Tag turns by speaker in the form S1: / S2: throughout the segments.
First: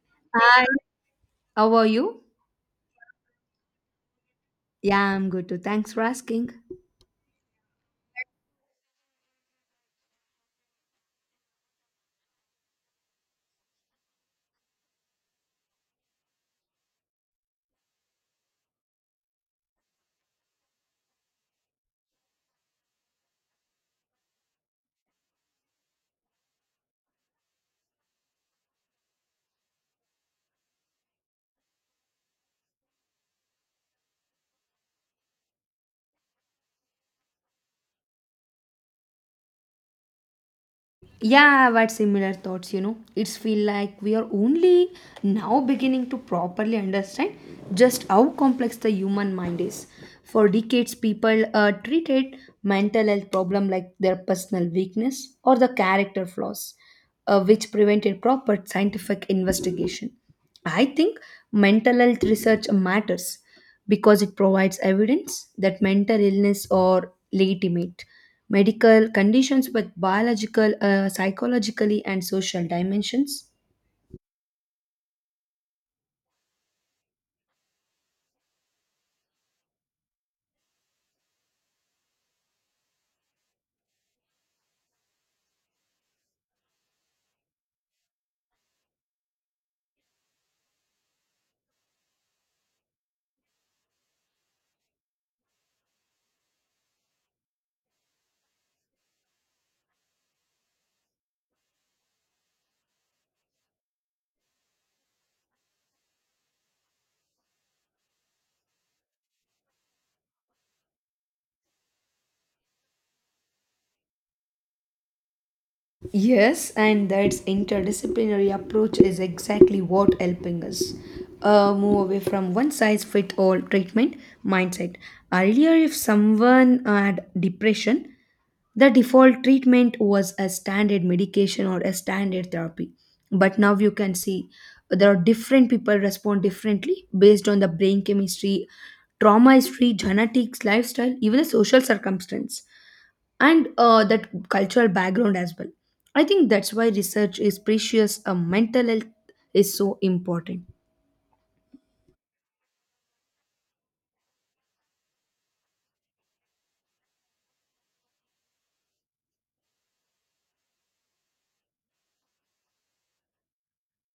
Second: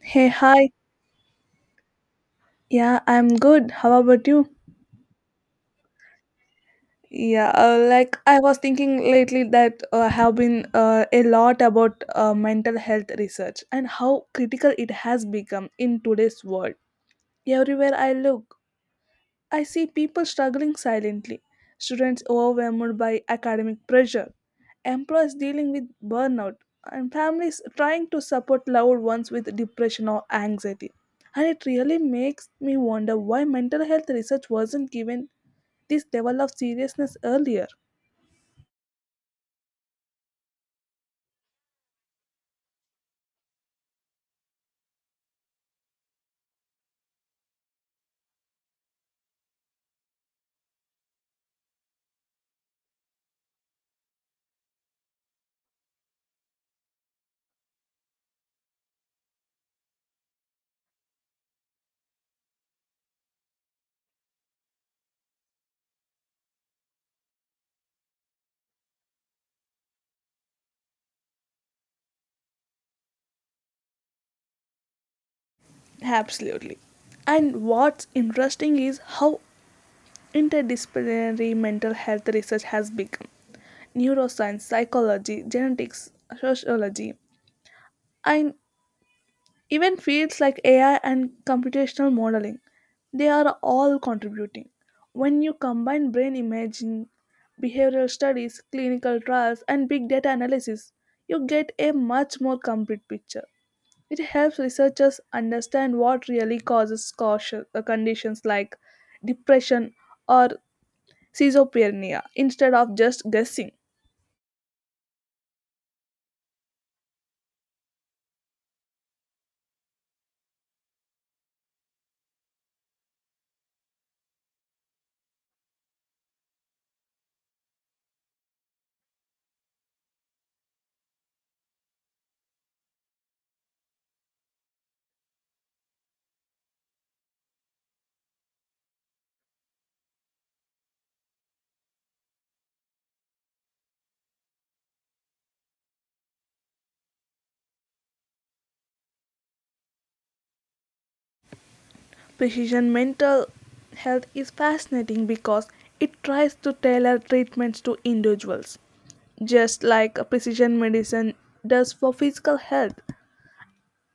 S1: Hey,
S2: Hi,
S1: hi.
S2: how are you?
S1: Yeah, I'm good. How about you?
S2: Yeah, I'm good too. Thanks for asking.
S1: Yeah, like I was thinking lately that have been a lot about mental health research and how critical it has become in today's world. Everywhere I look, I see people struggling silently, students overwhelmed by academic pressure, employees dealing with burnout, and families trying to support loved ones with depression or anxiety. And it really makes me wonder why mental health research wasn't given this level of seriousness earlier.
S2: Yeah, I've had similar thoughts, you know. It's feel like we are only now beginning to properly understand just how complex the human mind is. For decades, people treated mental health problem like their personal weakness or the character flaws, which prevented proper scientific investigation. I think mental health research matters because it provides evidence that mental illness or legitimate medical conditions with biological, psychologically, and social dimensions.
S1: Absolutely. And what's interesting is how interdisciplinary mental health research has become. Neuroscience, psychology, genetics, sociology, and even fields like AI and computational modeling. They are all contributing. When you combine brain imaging, behavioral studies, clinical trials, and big data analysis, you get a much more complete picture. It helps researchers understand what really causes caution, conditions like depression or schizophrenia instead of just guessing.
S2: Yes, and that interdisciplinary approach is exactly what helping us move away from one size fit all treatment mindset. Earlier, if someone had depression, the default treatment was a standard medication or a standard therapy. But now you can see there are different people respond differently based on the brain chemistry, trauma history, genetics, lifestyle, even the social circumstance and that cultural background as well. I think that's why research is precious. Mental health is so important.
S1: Precision mental health is fascinating because it tries to tailor treatments to individuals, just like precision medicine does for physical health.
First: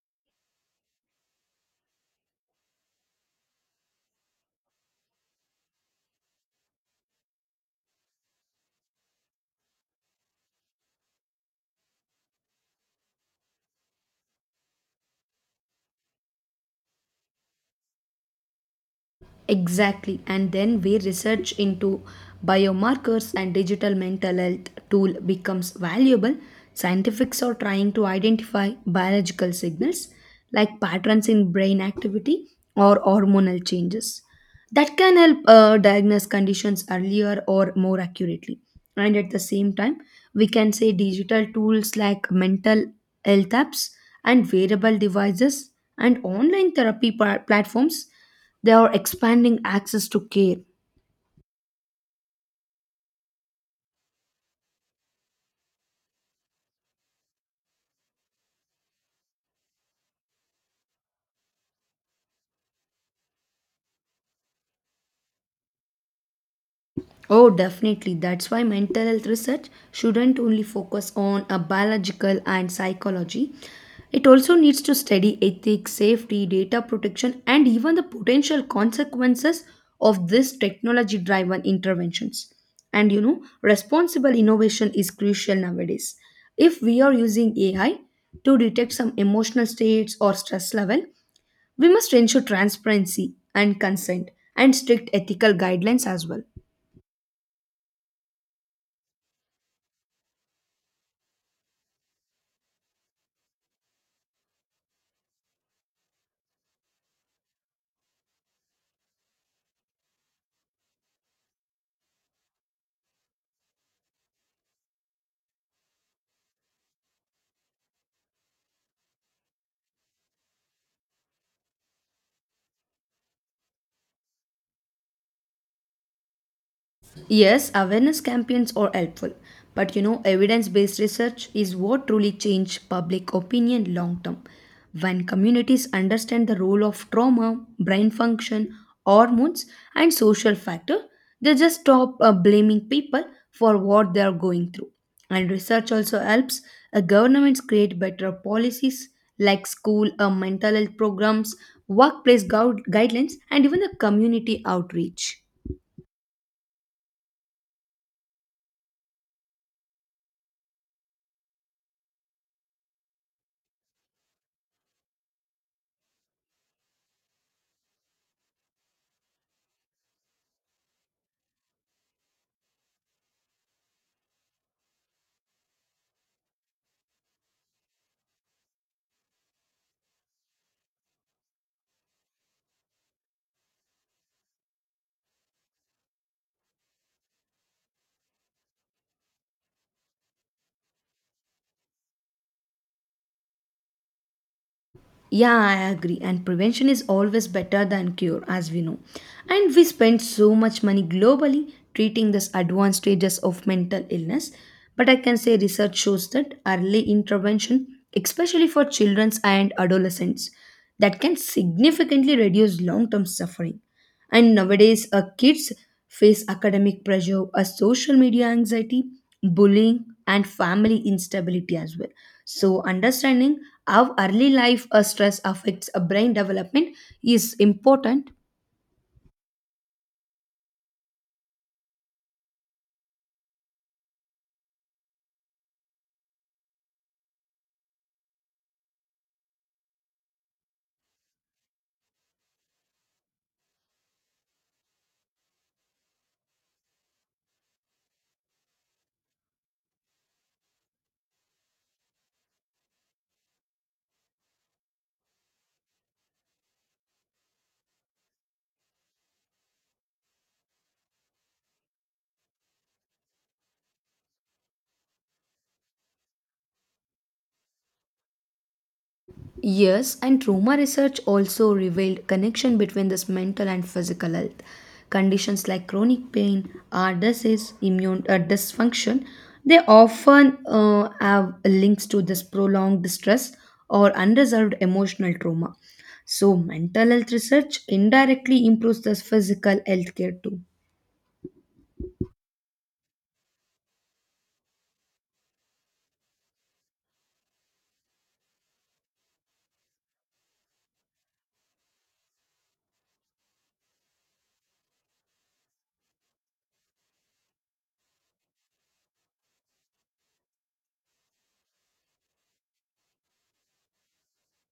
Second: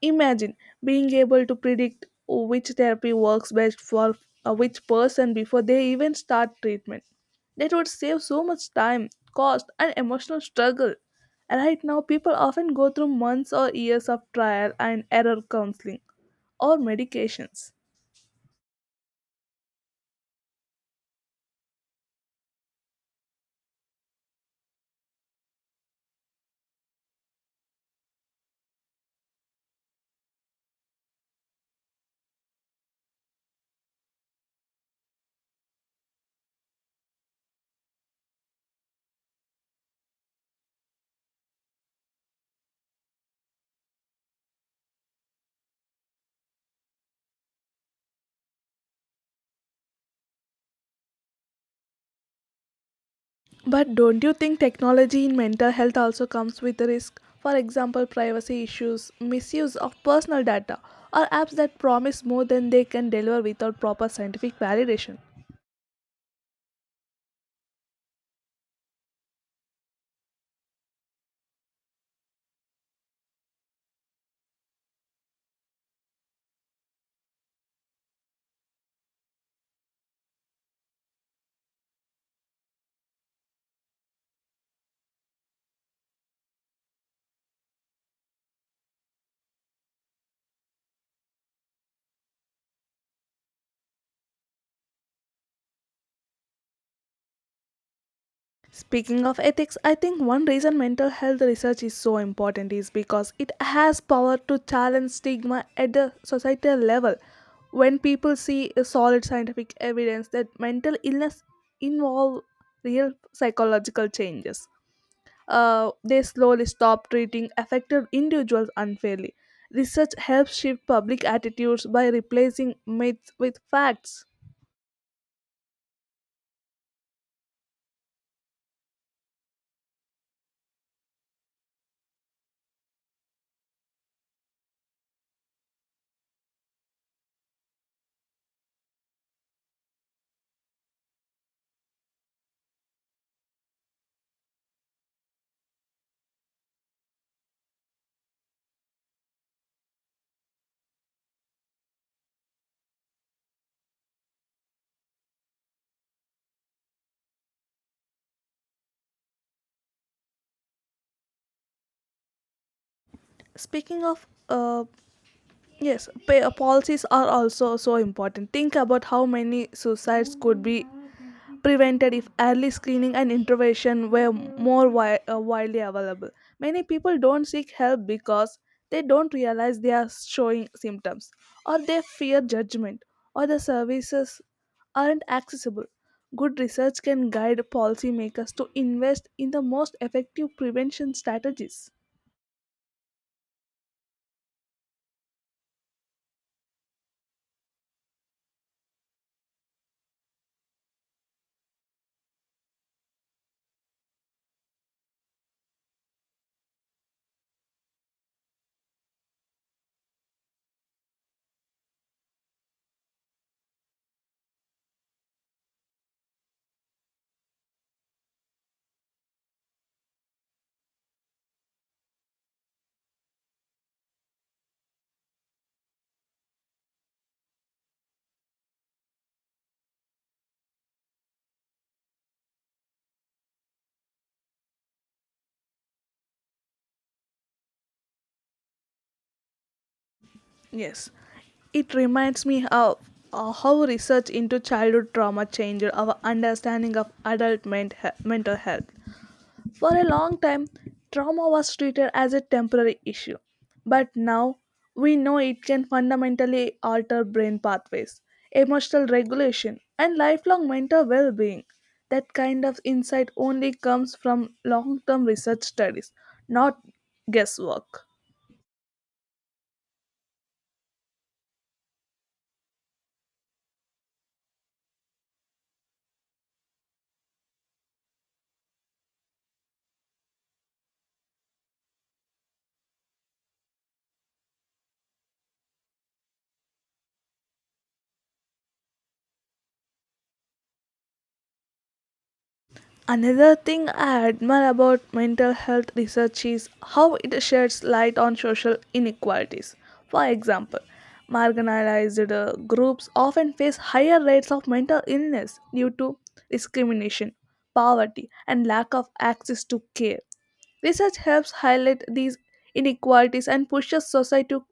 S1: Imagine being able to predict which therapy works best for which person before they even start treatment. That would save so much time, cost, and emotional struggle. Right now, people often go through months or years of trial and error counseling or medications.
S2: Exactly, and then we research into biomarkers and digital mental health tool becomes valuable. Scientists are trying to identify biological signals like patterns in brain activity or hormonal changes that can help diagnose conditions earlier or more accurately. And at the same time, we can say digital tools like mental health apps and wearable devices and online therapy platforms, they are expanding access to care.
S1: But don't you think technology in mental health also comes with a risk? For example, privacy issues, misuse of personal data, or apps that promise more than they can deliver without proper scientific validation.
S2: Oh, definitely. That's why mental health research shouldn't only focus on a biological and psychology. It also needs to study ethics, safety, data protection, and even the potential consequences of these technology driven interventions. And you know, responsible innovation is crucial nowadays. If we are using AI to detect some emotional states or stress level, we must ensure transparency and consent and strict ethical guidelines as well.
S1: Speaking of ethics, I think one reason mental health research is so important is because it has power to challenge stigma at the societal level. When people see a solid scientific evidence that mental illness involve real psychological changes, they slowly stop treating affected individuals unfairly. Research helps shift public attitudes by replacing myths with facts.
S2: Yes, awareness campaigns are helpful, but you know, evidence based research is what truly changes public opinion long term. When communities understand the role of trauma, brain function, hormones, and social factor, they just stop blaming people for what they are going through. And research also helps governments create better policies like school mental health programs, workplace guidelines, and even the community outreach.
S1: Speaking of Yes, policies are also so important. Think about how many suicides could be prevented if early screening and intervention were more widely available. Many people don't seek help because they don't realize they are showing symptoms, or they fear judgment, or the services aren't accessible. Good research can guide policymakers to invest in the most effective prevention strategies.
S2: Yeah, I agree. And prevention is always better than cure, as we know. And we spend so much money globally treating these advanced stages of mental illness. But I can say research shows that early intervention, especially for children and adolescents, that can significantly reduce long term suffering. And nowadays, kids face academic pressure, a social media anxiety, bullying, and family instability as well. So, understanding how early life stress affects a brain development is important.
S1: Yes, it reminds me how research into childhood trauma changed our understanding of adult mental health. For a long time, trauma was treated as a temporary issue, but now we know it can fundamentally alter brain pathways, emotional regulation, and lifelong mental well-being. That kind of insight only comes from long-term research studies, not guesswork.
S2: Yes, and trauma research also revealed connection between this mental and physical health. Conditions like chronic pain, heart disease, immune dysfunction, they often have links to this prolonged distress or unresolved emotional trauma. So mental health research indirectly improves this physical health care too.
S1: Another thing I admire about mental health research is how it sheds light on social inequalities. For example, marginalized groups often face higher rates of mental illness due to discrimination, poverty, and lack of access to care. Research helps highlight these inequalities and pushes society to,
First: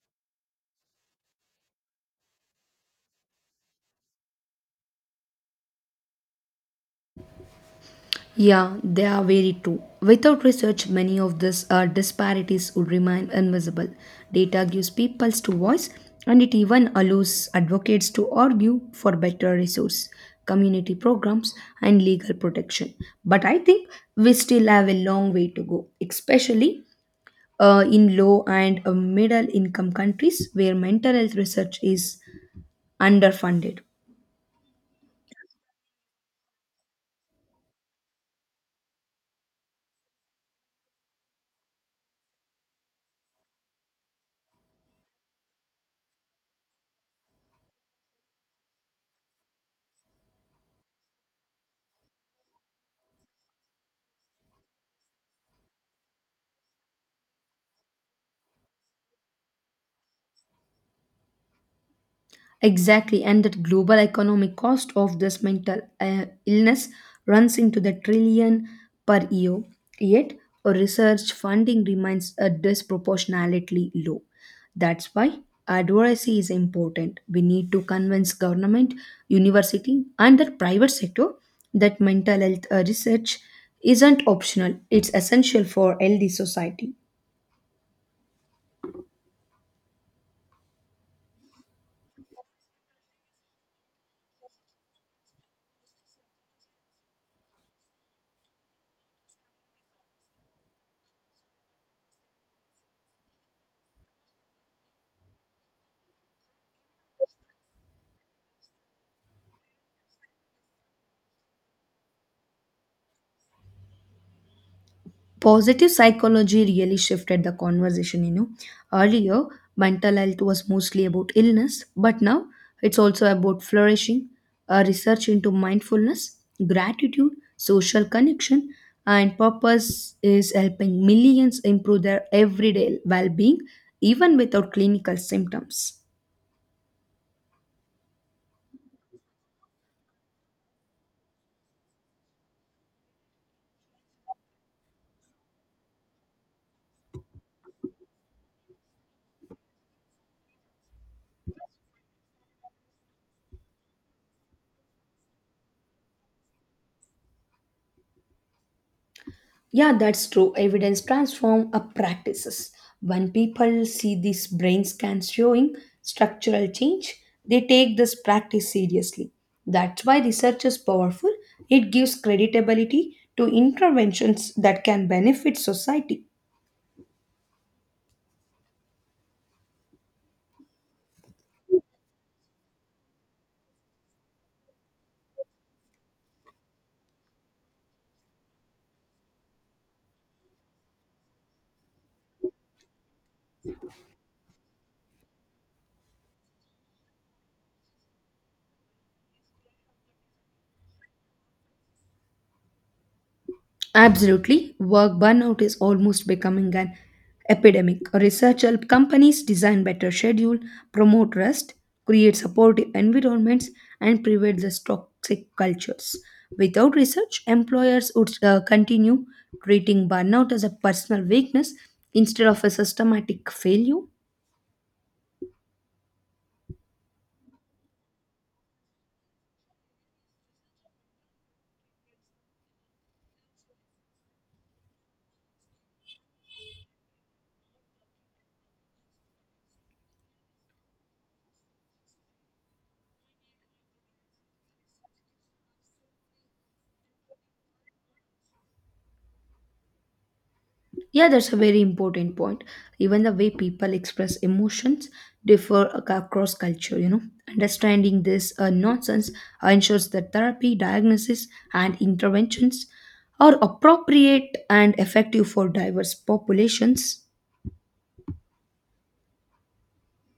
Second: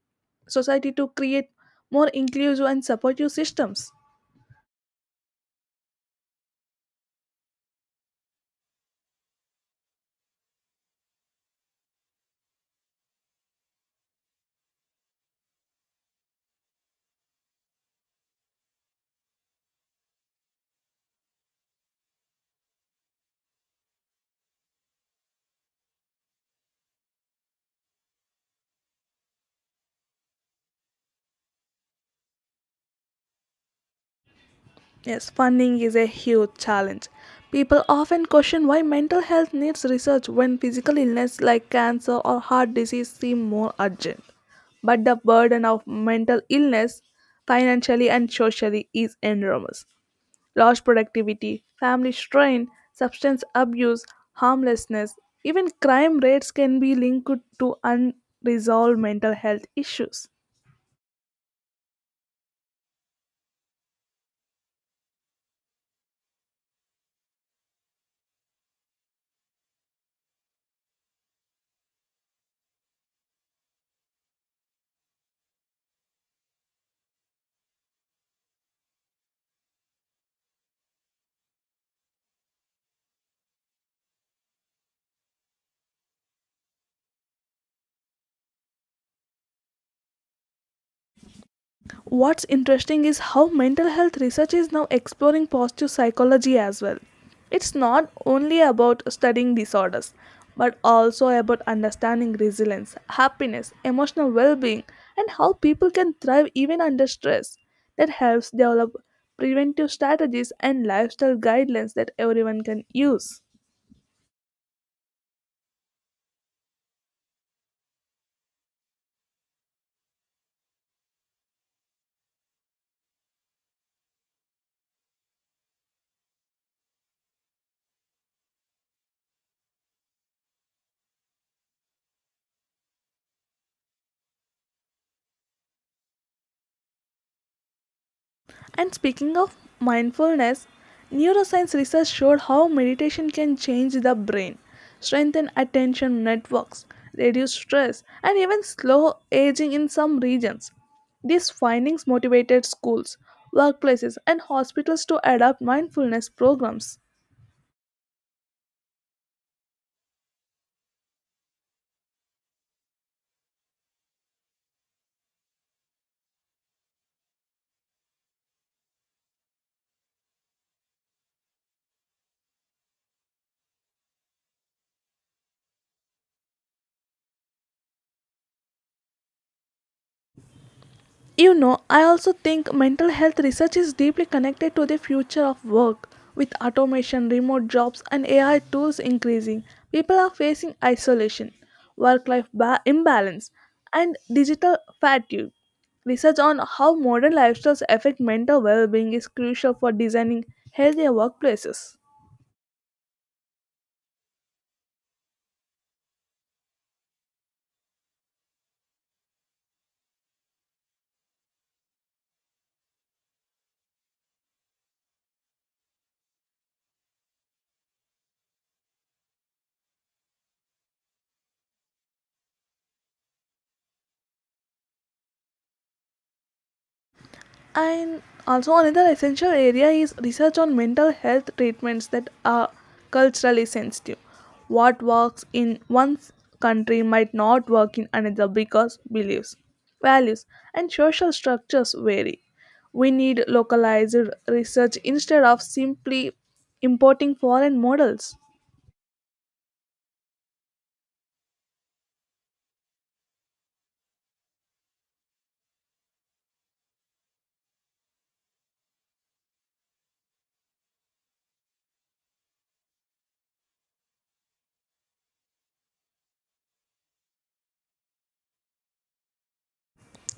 S1: society to create more inclusive and supportive systems.
S2: Yeah, they are very true. Without research, many of these disparities would remain invisible. Data gives peoples to voice, and it even allows advocates to argue for better resource, community programs, and legal protection. But I think we still have a long way to go, especially in low and middle income countries where mental health research is underfunded.
S1: Yes, funding is a huge challenge. People often question why mental health needs research when physical illness like cancer or heart disease seem more urgent. But the burden of mental illness, financially and socially, is enormous. Lost productivity, family strain, substance abuse, harmlessness, even crime rates can be linked to unresolved mental health issues.
S2: Exactly, and that global economic cost of this mental illness runs into the trillion per year. Yet, our research funding remains disproportionately low. That's why advocacy is important. We need to convince government, university, and the private sector that mental health research isn't optional; it's essential for healthy society.
S1: What's interesting is how mental health research is now exploring positive psychology as well. It's not only about studying disorders, but also about understanding resilience, happiness, emotional well being, and how people can thrive even under stress. That helps develop preventive strategies and lifestyle guidelines that everyone can use.
S2: Positive psychology really shifted the conversation, you know. Earlier, mental health was mostly about illness, but now it's also about flourishing. Research into mindfulness, gratitude, social connection, and purpose is helping millions improve their everyday well-being, even without clinical symptoms.
S1: And speaking of mindfulness, neuroscience research showed how meditation can change the brain, strengthen attention networks, reduce stress, and even slow aging in some regions. These findings motivated schools, workplaces, and hospitals to adopt mindfulness programs.
S2: Yeah, that's true. Evidence transform a practices. When people see these brain scans showing structural change, they take this practice seriously. That's why research is powerful. It gives creditability to interventions that can benefit society.
S1: You know, I also think mental health research is deeply connected to the future of work. With automation, remote jobs, and AI tools increasing, people are facing isolation, work life imbalance, and digital fatigue. Research on how modern lifestyles affect mental well being is crucial for designing healthier workplaces.
S2: Absolutely. Work burnout is almost becoming an epidemic. Research help companies design better schedule, promote rest, create supportive environments, and prevent the toxic cultures. Without research, employers would continue treating burnout as a personal weakness instead of a systematic failure.
S1: And also, another essential area is research on mental health treatments that are culturally sensitive. What works in one's country might not work in another because beliefs, values, and social structures vary. We need localized research instead of simply importing foreign models.
S2: Yeah, that's a very important point. Even the way people express emotions across culture, you know. Understanding this nonsense ensures that therapy, diagnosis, and interventions are appropriate and effective for diverse populations.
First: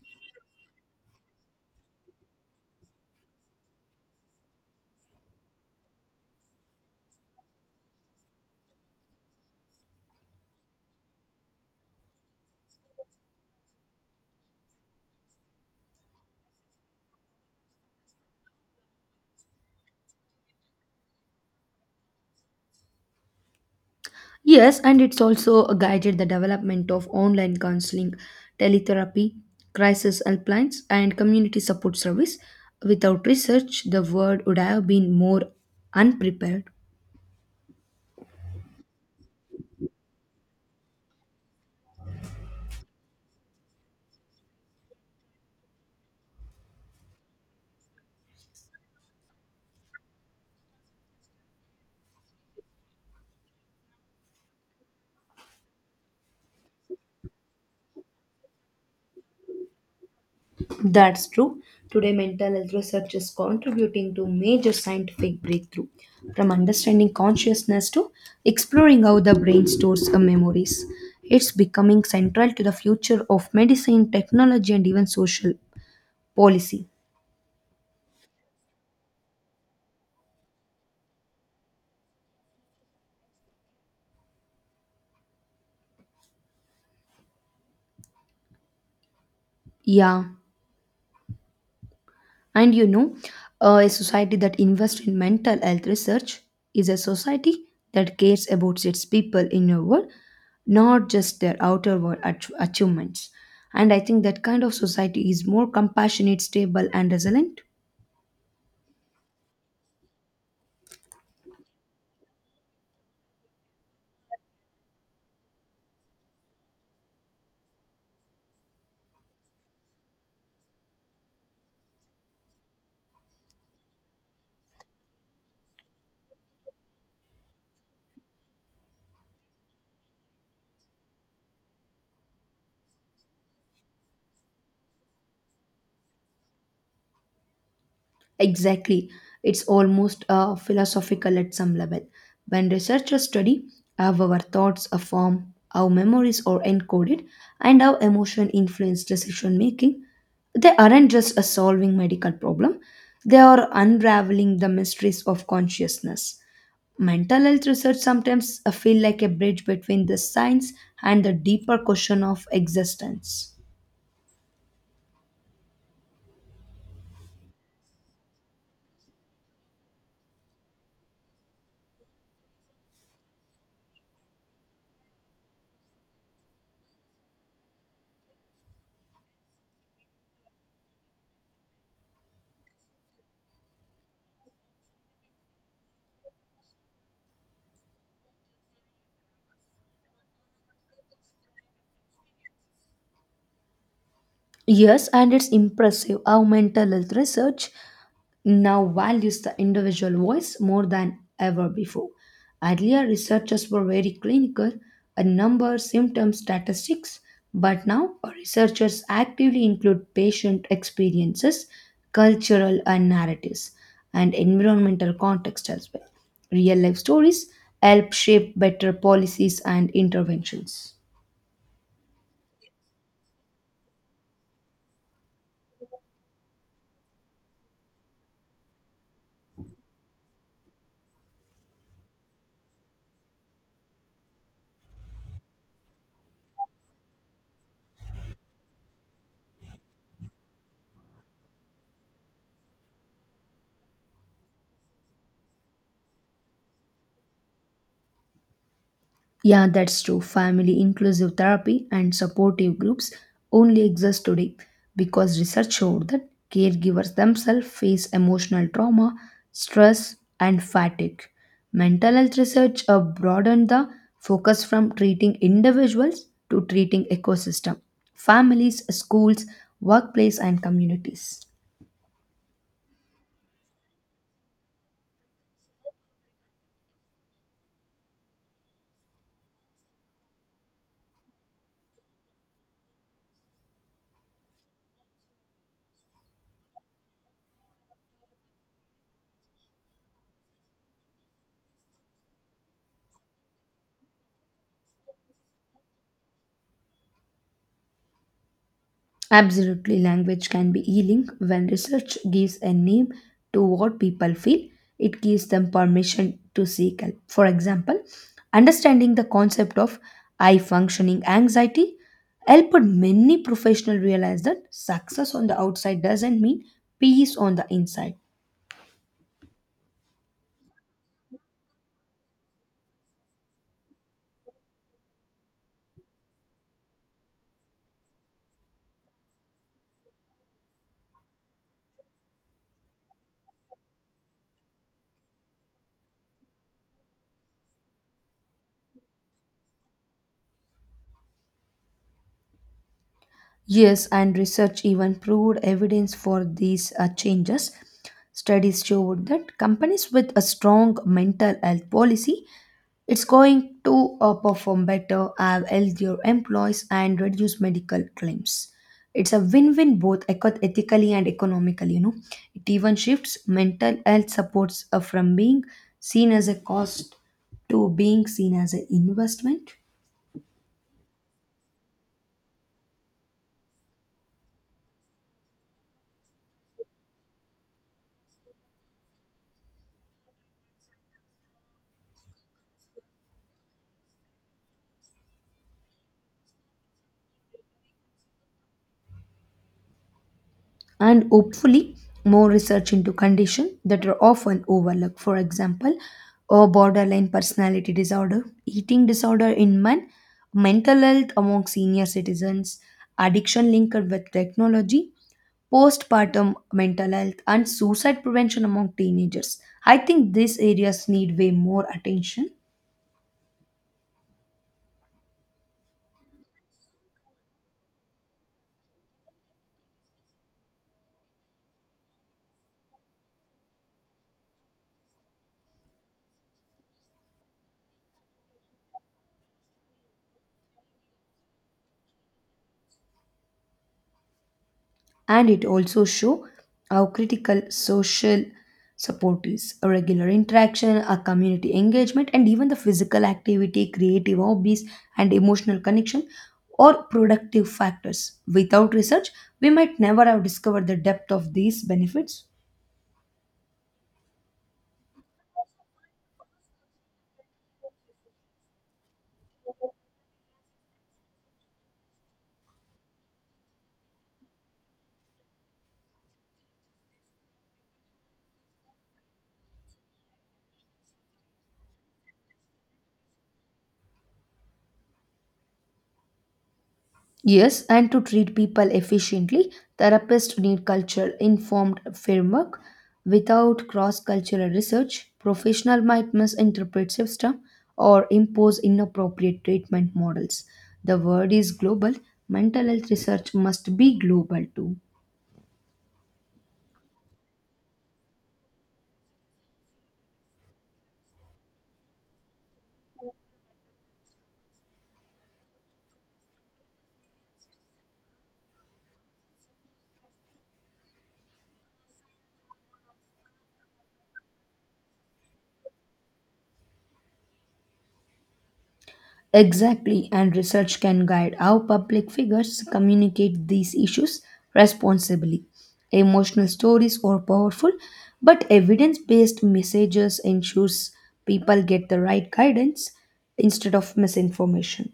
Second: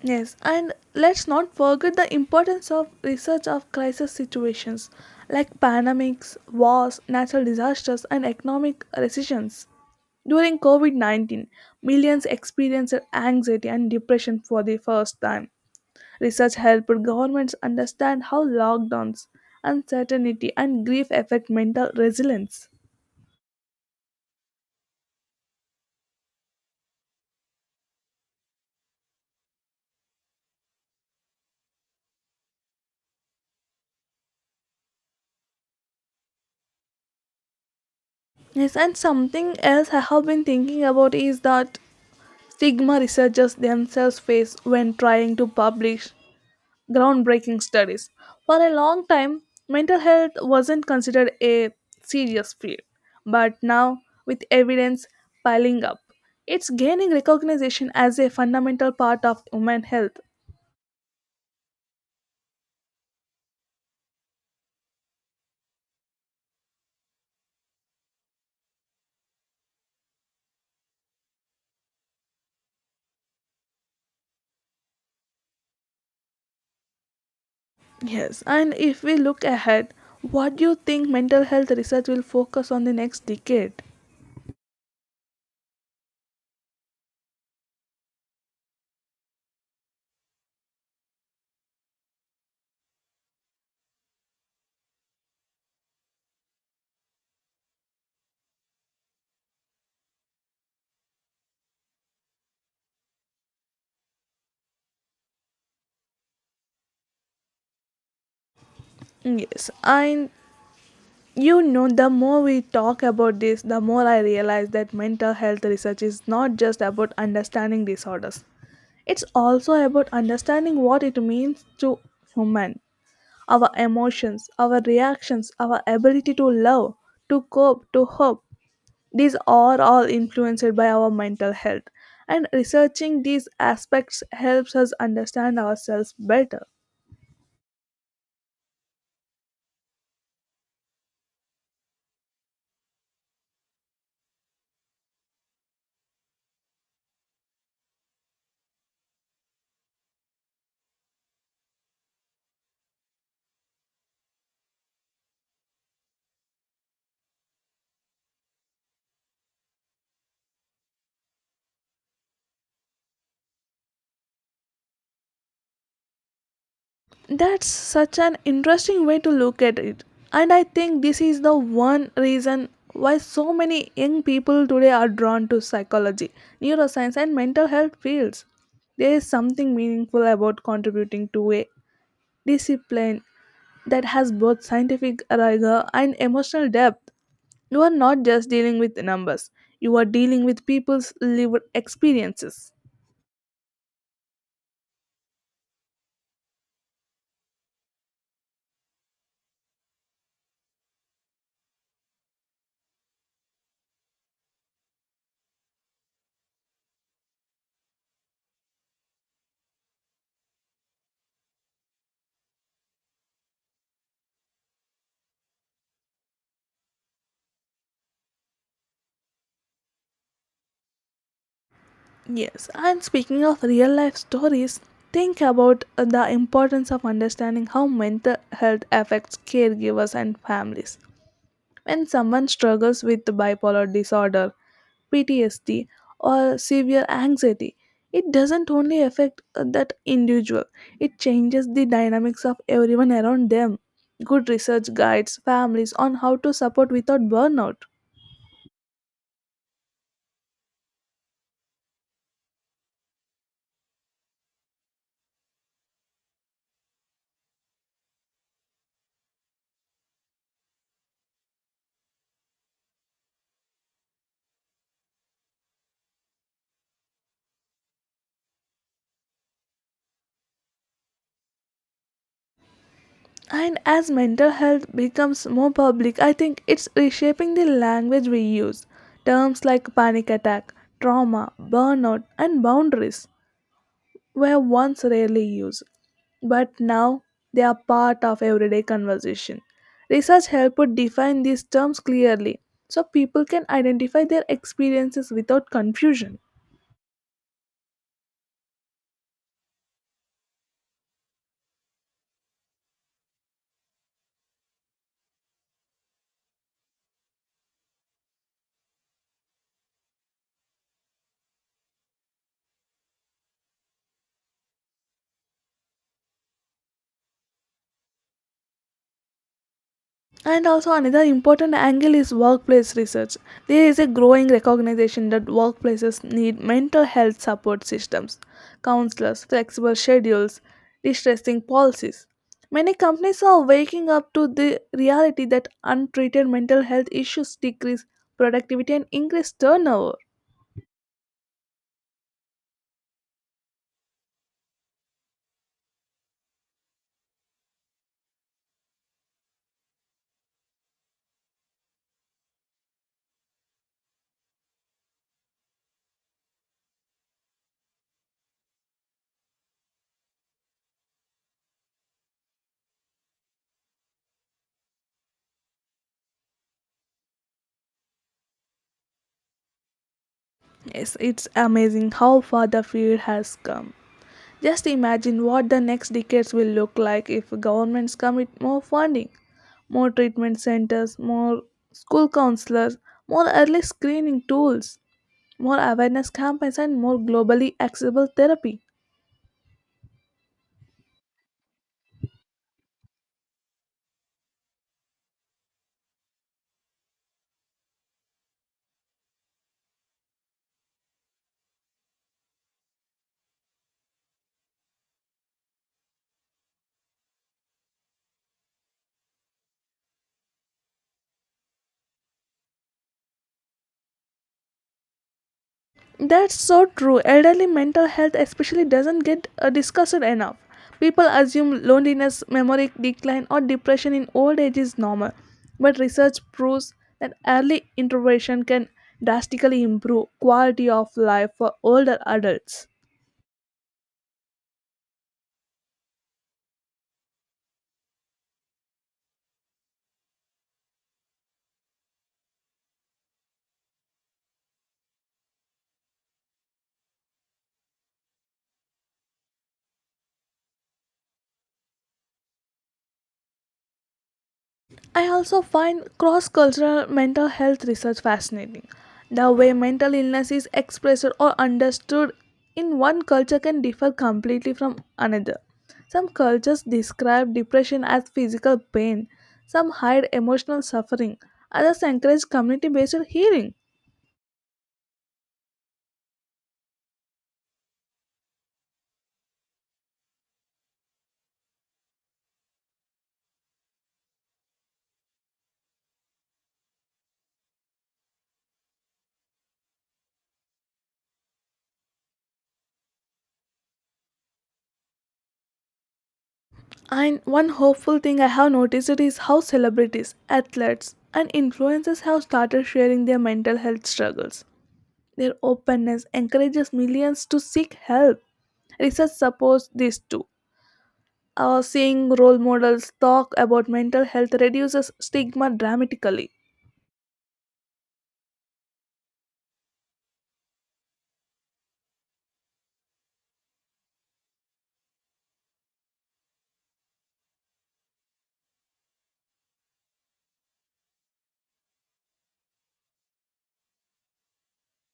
S1: Yes, and let's not forget the importance of research of crisis situations like pandemics, wars, natural disasters, and economic recessions. During COVID 19, millions experienced anxiety and depression for the first time. Research helped governments understand how lockdowns, uncertainty, and grief affect mental resilience.
S2: Yes, and it's also guided the development of online counseling, teletherapy, crisis helplines, and community support service. Without research, the world would have been more unprepared.
S1: Yes, and something else I have been thinking about is that stigma researchers themselves face when trying to publish groundbreaking studies. For a long time, mental health wasn't considered a serious field, but now, with evidence piling up, it's gaining recognition as a fundamental part of human health.
S2: That's true. Today, mental health research is contributing to major scientific breakthrough, from understanding consciousness to exploring how the brain stores memories. It's becoming central to the future of medicine, technology, and even social policy.
S1: Yes, and if we look ahead, what do you think mental health research will focus on the next decade?
S2: Yeah. And you know, a society that invests in mental health research is a society that cares about its people inner world, not just their outer world achievements. And I think that kind of society is more compassionate, stable, and resilient.
S1: Yes, and you know, the more we talk about this, the more I realize that mental health research is not just about understanding disorders. It's also about understanding what it means to human, our emotions, our reactions, our ability to love, to cope, to hope. These are all influenced by our mental health, and researching these aspects helps us understand ourselves better.
S2: Exactly. It's almost philosophical at some level. When researchers study how our thoughts are formed, how memories are encoded, and how emotion influence decision making, they aren't just a solving medical problem, they are unraveling the mysteries of consciousness. Mental health research sometimes feel like a bridge between the science and the deeper question of existence.
S1: That's such an interesting way to look at it. And I think this is the one reason why so many young people today are drawn to psychology, neuroscience, and mental health fields. There is something meaningful about contributing to a discipline that has both scientific rigor and emotional depth. You are not just dealing with numbers, you are dealing with people's lived experiences.
S2: Yes, and it's impressive how mental health research now values the individual voice more than ever before. Earlier, researchers were very clinical, a number, symptom, statistics, but now researchers actively include patient experiences, cultural and narratives, and environmental context as well. Real life stories help shape better policies and interventions.
S1: Yes, and speaking of real life stories, think about the importance of understanding how mental health affects caregivers and families. When someone struggles with bipolar disorder, PTSD, or severe anxiety, it doesn't only affect that individual, it changes the dynamics of everyone around them. Good research guides families on how to support without burnout.
S2: Yeah, that's true. Family inclusive therapy and supportive groups only exist today because research showed that caregivers themselves face emotional trauma, stress, and fatigue. Mental health research broadened the focus from treating individuals to treating ecosystem, families, schools, workplace, and communities.
S1: And as mental health becomes more public, I think it's reshaping the language we use. Terms like panic attack, trauma, burnout, and boundaries were once rarely used, but now they are part of everyday conversation. Research helped define these terms clearly so people can identify their experiences without confusion.
S2: Absolutely, language can be healing. When research gives a name to what people feel, it gives them permission to seek help. For example, understanding the concept of high functioning anxiety helped many professionals realize that success on the outside doesn't mean peace on the inside.
S1: And also, another important angle is workplace research. There is a growing recognition that workplaces need mental health support systems, counselors, flexible schedules, distressing policies. Many companies are waking up to the reality that untreated mental health issues decrease productivity and increase turnover.
S2: Yes, and research even proved evidence for these changes. Studies showed that companies with a strong mental health policy, it's going to perform better, have healthier employees, and reduce medical claims. It's a win win both ethically and economically, you know. It even shifts mental health supports from being seen as a cost to being seen as an investment.
S1: Yes, it's amazing how far the field has come. Just imagine what the next decades will look like if governments commit more funding, more treatment centers, more school counselors, more early screening tools, more awareness campaigns, and more globally accessible therapy.
S2: And hopefully more research into conditions that are often overlooked. For example, a borderline personality disorder, eating disorder in men, mental health among senior citizens, addiction linked with technology, postpartum mental health, and suicide prevention among teenagers. I think these areas need way more attention.
S1: That's so true. Elderly mental health, especially, doesn't get discussed enough. People assume loneliness, memory decline, or depression in old age is normal, but research proves that early intervention can drastically improve quality of life for older adults.
S2: And it also show how critical social support is, a regular interaction, a community engagement, and even the physical activity, creative hobbies, and emotional connection or productive factors. Without research, we might never have discovered the depth of these benefits.
S1: I also find cross cultural mental health research fascinating. The way mental illness is expressed or understood in one culture can differ completely from another. Some cultures describe depression as physical pain, some hide emotional suffering, others encourage community based healing.
S2: Yes, and to treat people efficiently, therapists need culture informed framework. Without cross-cultural research, professional might misinterpret system or impose inappropriate treatment models. The word is global. Mental health research must be global too.
S1: And one hopeful thing I have noticed is how celebrities, athletes, and influencers have started sharing their mental health struggles. Their openness encourages millions to seek help. Research supports this too. Seeing role models talk about mental health reduces stigma dramatically.
S2: Exactly, and research can guide how public figures communicate these issues responsibly. Emotional stories are powerful, but evidence based messages ensures people get the right guidance instead of misinformation.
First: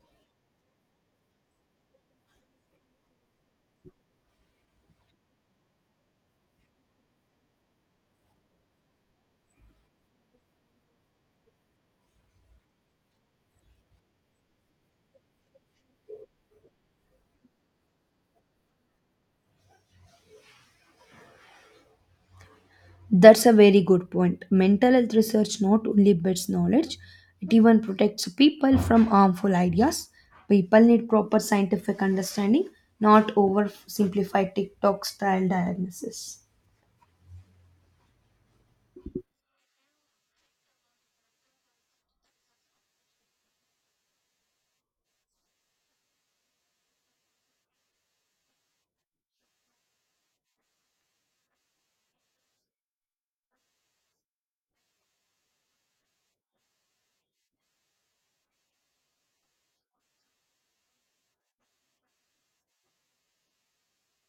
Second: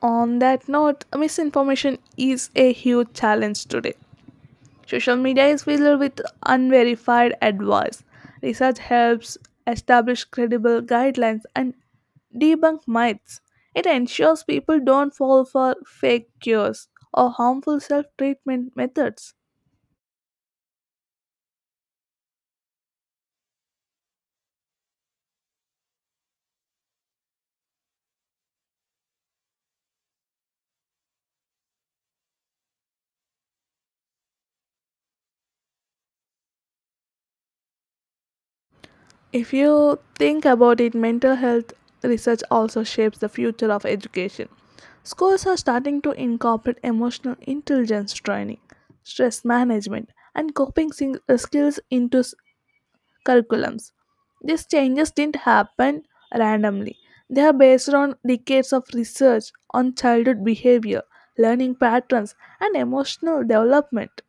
S1: On that note, misinformation is a huge challenge today. Social media is filled with unverified advice. Research helps establish credible guidelines and debunk myths. It ensures people don't fall for fake cures or harmful self treatment methods.
S2: That's a very good point. Mental health research not only builds knowledge, it even protects people from harmful ideas. People need proper scientific understanding, not oversimplified TikTok style diagnosis.
S1: If you think about it, mental health research also shapes the future of education. Schools are starting to incorporate emotional intelligence training, stress management, and coping skills into curriculums. These changes didn't happen randomly. They are based on decades of research on childhood behavior, learning patterns, and emotional development.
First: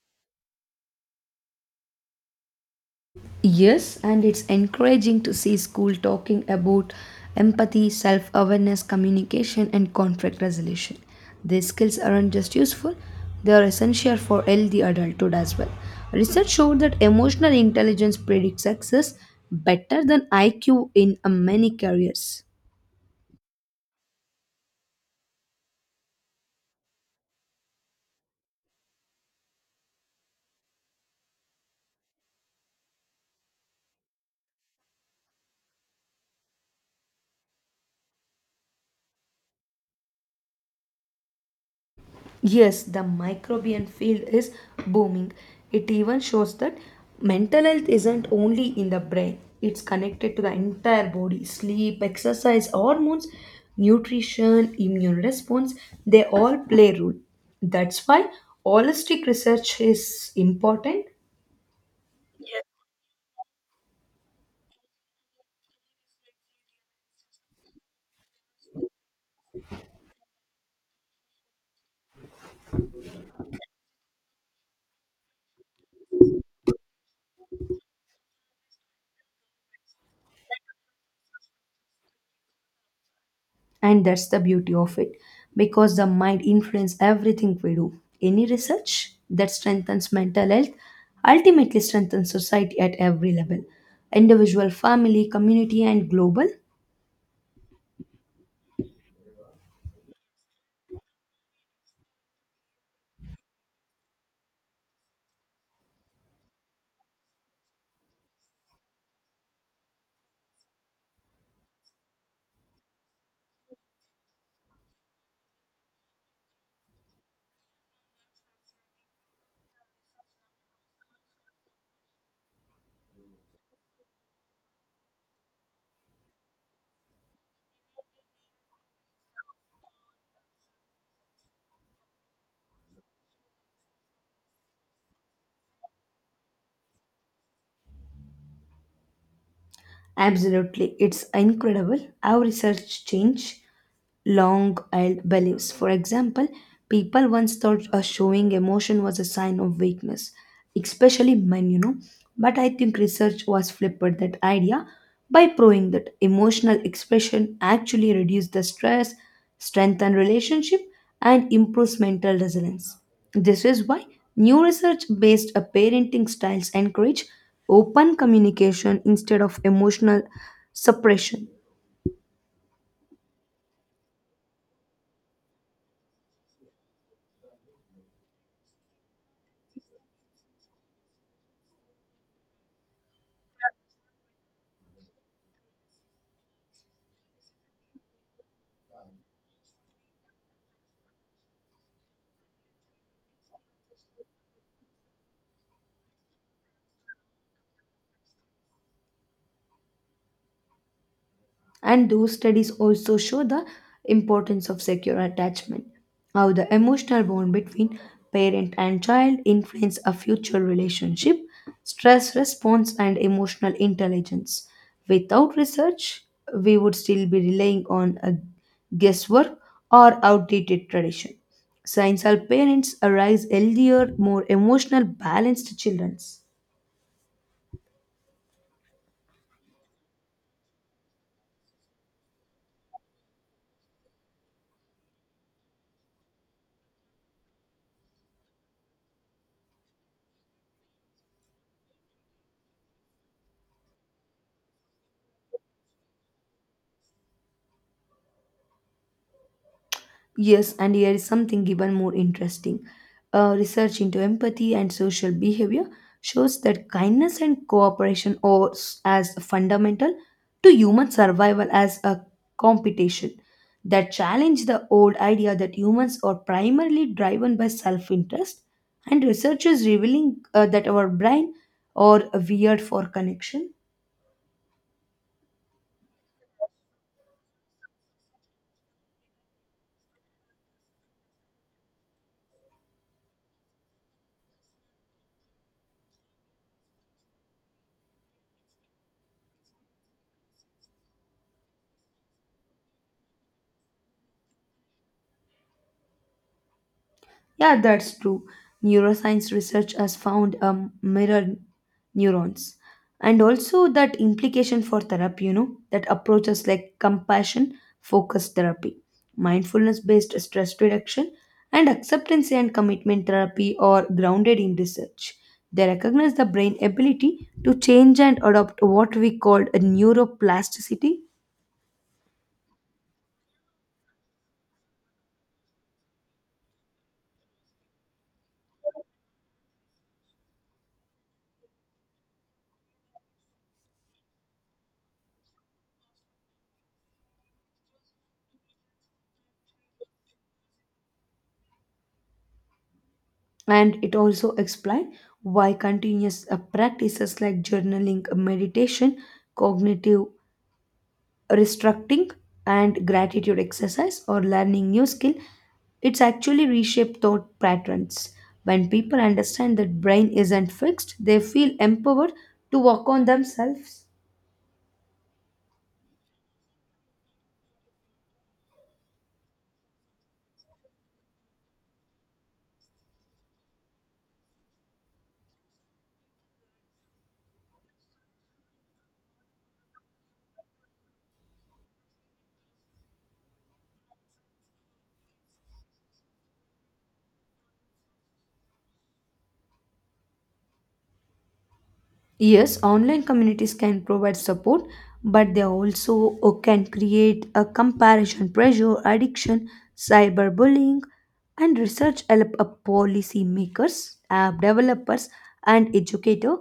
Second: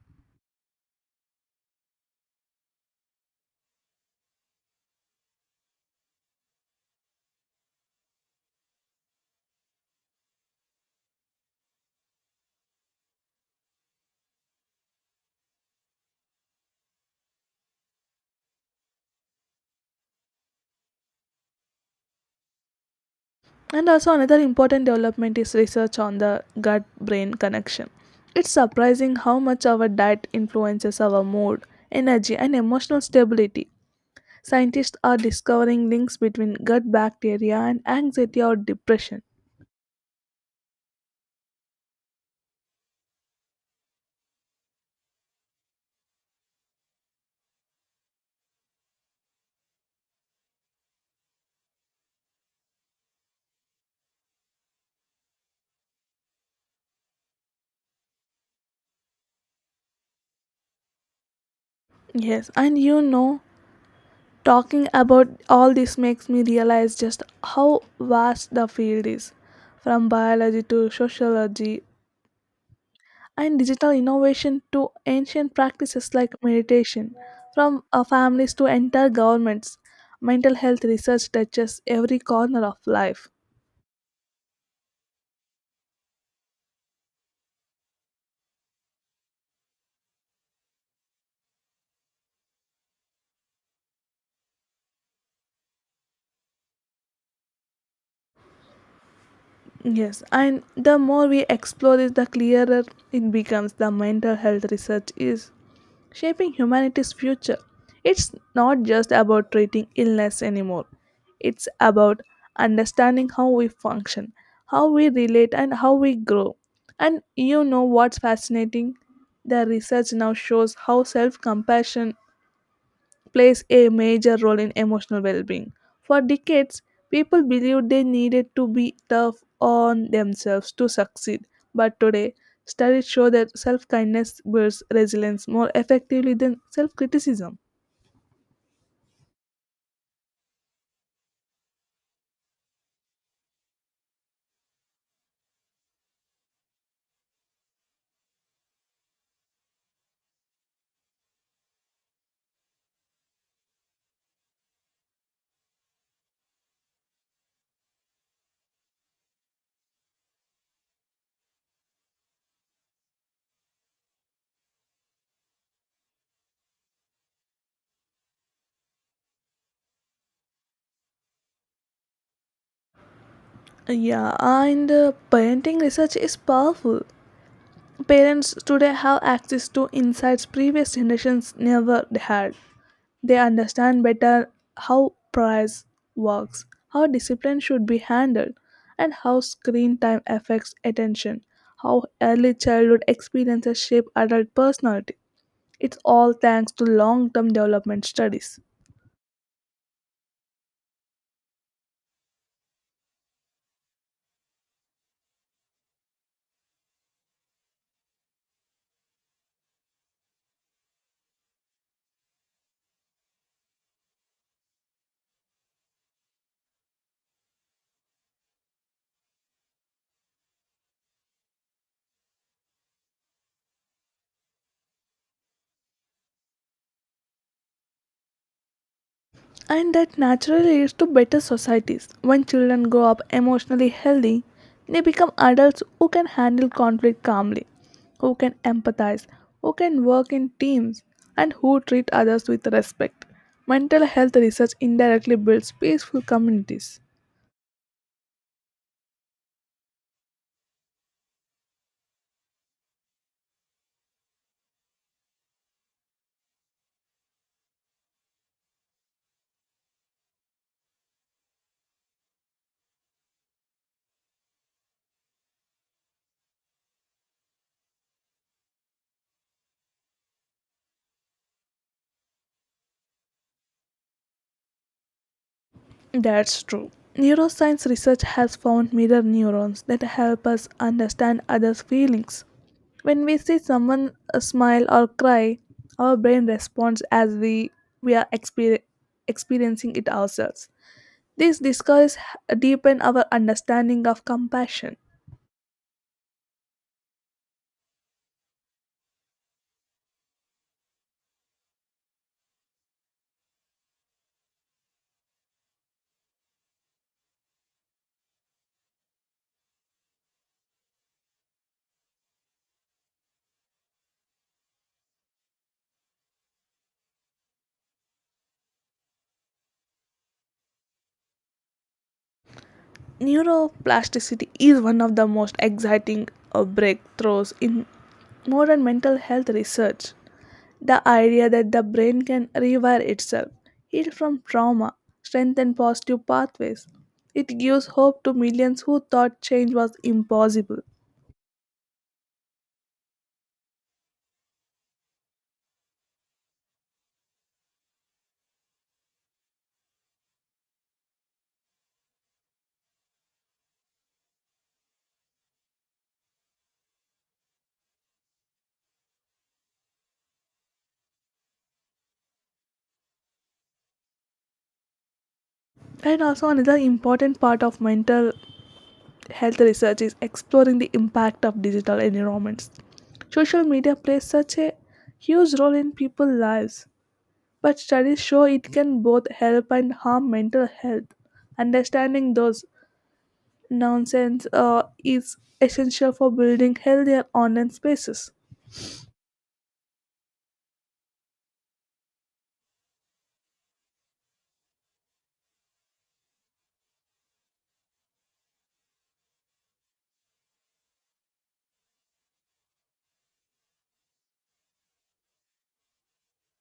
S2: Yes, and it's encouraging to see school talking about empathy, self awareness, communication, and conflict resolution. These skills aren't just useful, they are essential for healthy adulthood as well. Research showed that emotional intelligence predicts success better than IQ in many careers.
S1: And also, another important development is research on the gut brain connection. It's surprising how much our diet influences our mood, energy, and emotional stability. Scientists are discovering links between gut bacteria and anxiety or depression.
S2: Yes, the microbial field is booming. It even shows that mental health isn't only in the brain, it's connected to the entire body. Sleep, exercise, hormones, nutrition, immune response, they all play a role. That's why holistic research is important.
S1: Yes, and you know, talking about all this makes me realize just how vast the field is from biology to sociology, and digital innovation to ancient practices like meditation, from families to entire governments. Mental health research touches every corner of life.
S2: And that's the beauty of it, because the mind influences everything we do. Any research that strengthens mental health ultimately strengthens society at every level: individual, family, community, and global.
S1: Yes, and the more we explore this, the clearer it becomes the mental health research is shaping humanity's future. It's not just about treating illness anymore, it's about understanding how we function, how we relate, and how we grow. And you know what's fascinating? The research now shows how self compassion plays a major role in emotional well being. For decades, people believed they needed to be tough on themselves to succeed, but today, studies show that self kindness builds resilience more effectively than self criticism.
S2: Absolutely. It's incredible how research change long held beliefs. For example, people once thought showing emotion was a sign of weakness, especially men, you know. But I think research was flipped that idea by proving that emotional expression actually reduces the stress, strengthen relationship, and improves mental resilience. This is why new research based parenting styles encourage open communication instead of emotional suppression.
S1: Yeah, and parenting research is powerful. Parents today have access to insights previous generations never had. They understand better how price works, how discipline should be handled, and how screen time affects attention, how early childhood experiences shape adult personality. It's all thanks to long term development studies.
S2: And those studies also show the importance of secure attachment, how the emotional bond between parent and child influence a future relationship, stress response, and emotional intelligence. Without research, we would still be relying on a guesswork or outdated tradition. Science helps parents arise healthier, more emotional, balanced children.
S1: And that naturally leads to better societies. When children grow up emotionally healthy, they become adults who can handle conflict calmly, who can empathize, who can work in teams, and who treat others with respect. Mental health research indirectly builds peaceful communities.
S2: Yes, and here is something even more interesting. Research into empathy and social behavior shows that kindness and cooperation are as fundamental to human survival as a competition. That challenge the old idea that humans are primarily driven by self-interest, and researchers revealing that our brain are weird for connection.
S1: That's true. Neuroscience research has found mirror neurons that help us understand others' feelings. When we see someone smile or cry, our brain responds as we are experiencing it ourselves. These discoveries deepen our understanding of compassion.
S2: Yeah, that's true. Neuroscience research has found mirror neurons, and also that implication for therapy, you know, that approaches like compassion focused therapy, mindfulness based stress reduction, and acceptance and commitment therapy are grounded in research. They recognize the brain ability to change and adopt what we call a neuroplasticity.
S1: Neuroplasticity is one of the most exciting breakthroughs in modern mental health research. The idea that the brain can rewire itself, heal from trauma, strengthen positive pathways. It gives hope to millions who thought change was impossible.
S2: And it also explains why continuous practices like journaling, meditation, cognitive restructuring, and gratitude exercise or learning new skill, it's actually reshape thought patterns. When people understand that brain isn't fixed, they feel empowered to work on themselves.
S1: And also, another important part of mental health research is exploring the impact of digital environments. Social media plays such a huge role in people's lives, but studies show it can both help and harm mental health. Understanding those nonsense is essential for building healthier online spaces.
S2: Yes, online communities can provide support, but they also can create a comparison pressure, addiction, cyberbullying, and research help a policy makers, app developers, and educator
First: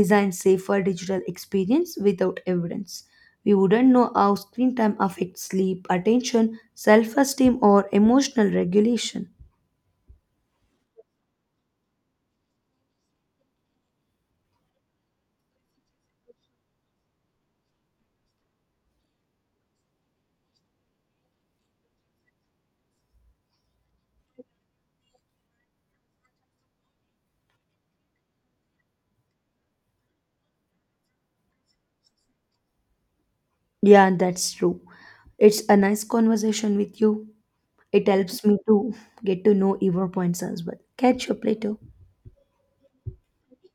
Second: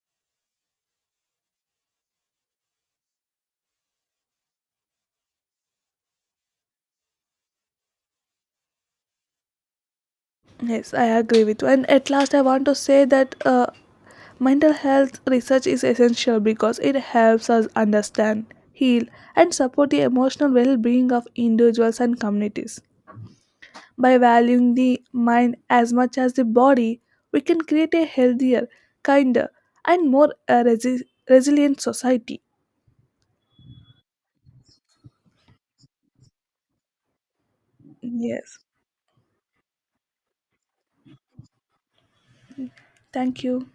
S2: design safer digital experience without evidence. We wouldn't know how screen time affects sleep, attention, self-esteem, or emotional regulation.
S1: Yes, I agree with you. And at last, I want to say that mental health research is essential because it helps us understand, heal, and support the emotional well being of individuals and communities. By valuing the mind as much as the body, we can create a healthier, kinder, and more resilient society.
S2: Yeah, that's true. It's a nice conversation with you. It helps me
S1: Yes.
S2: to get to know your points as well. Catch up later.
S1: Thank you.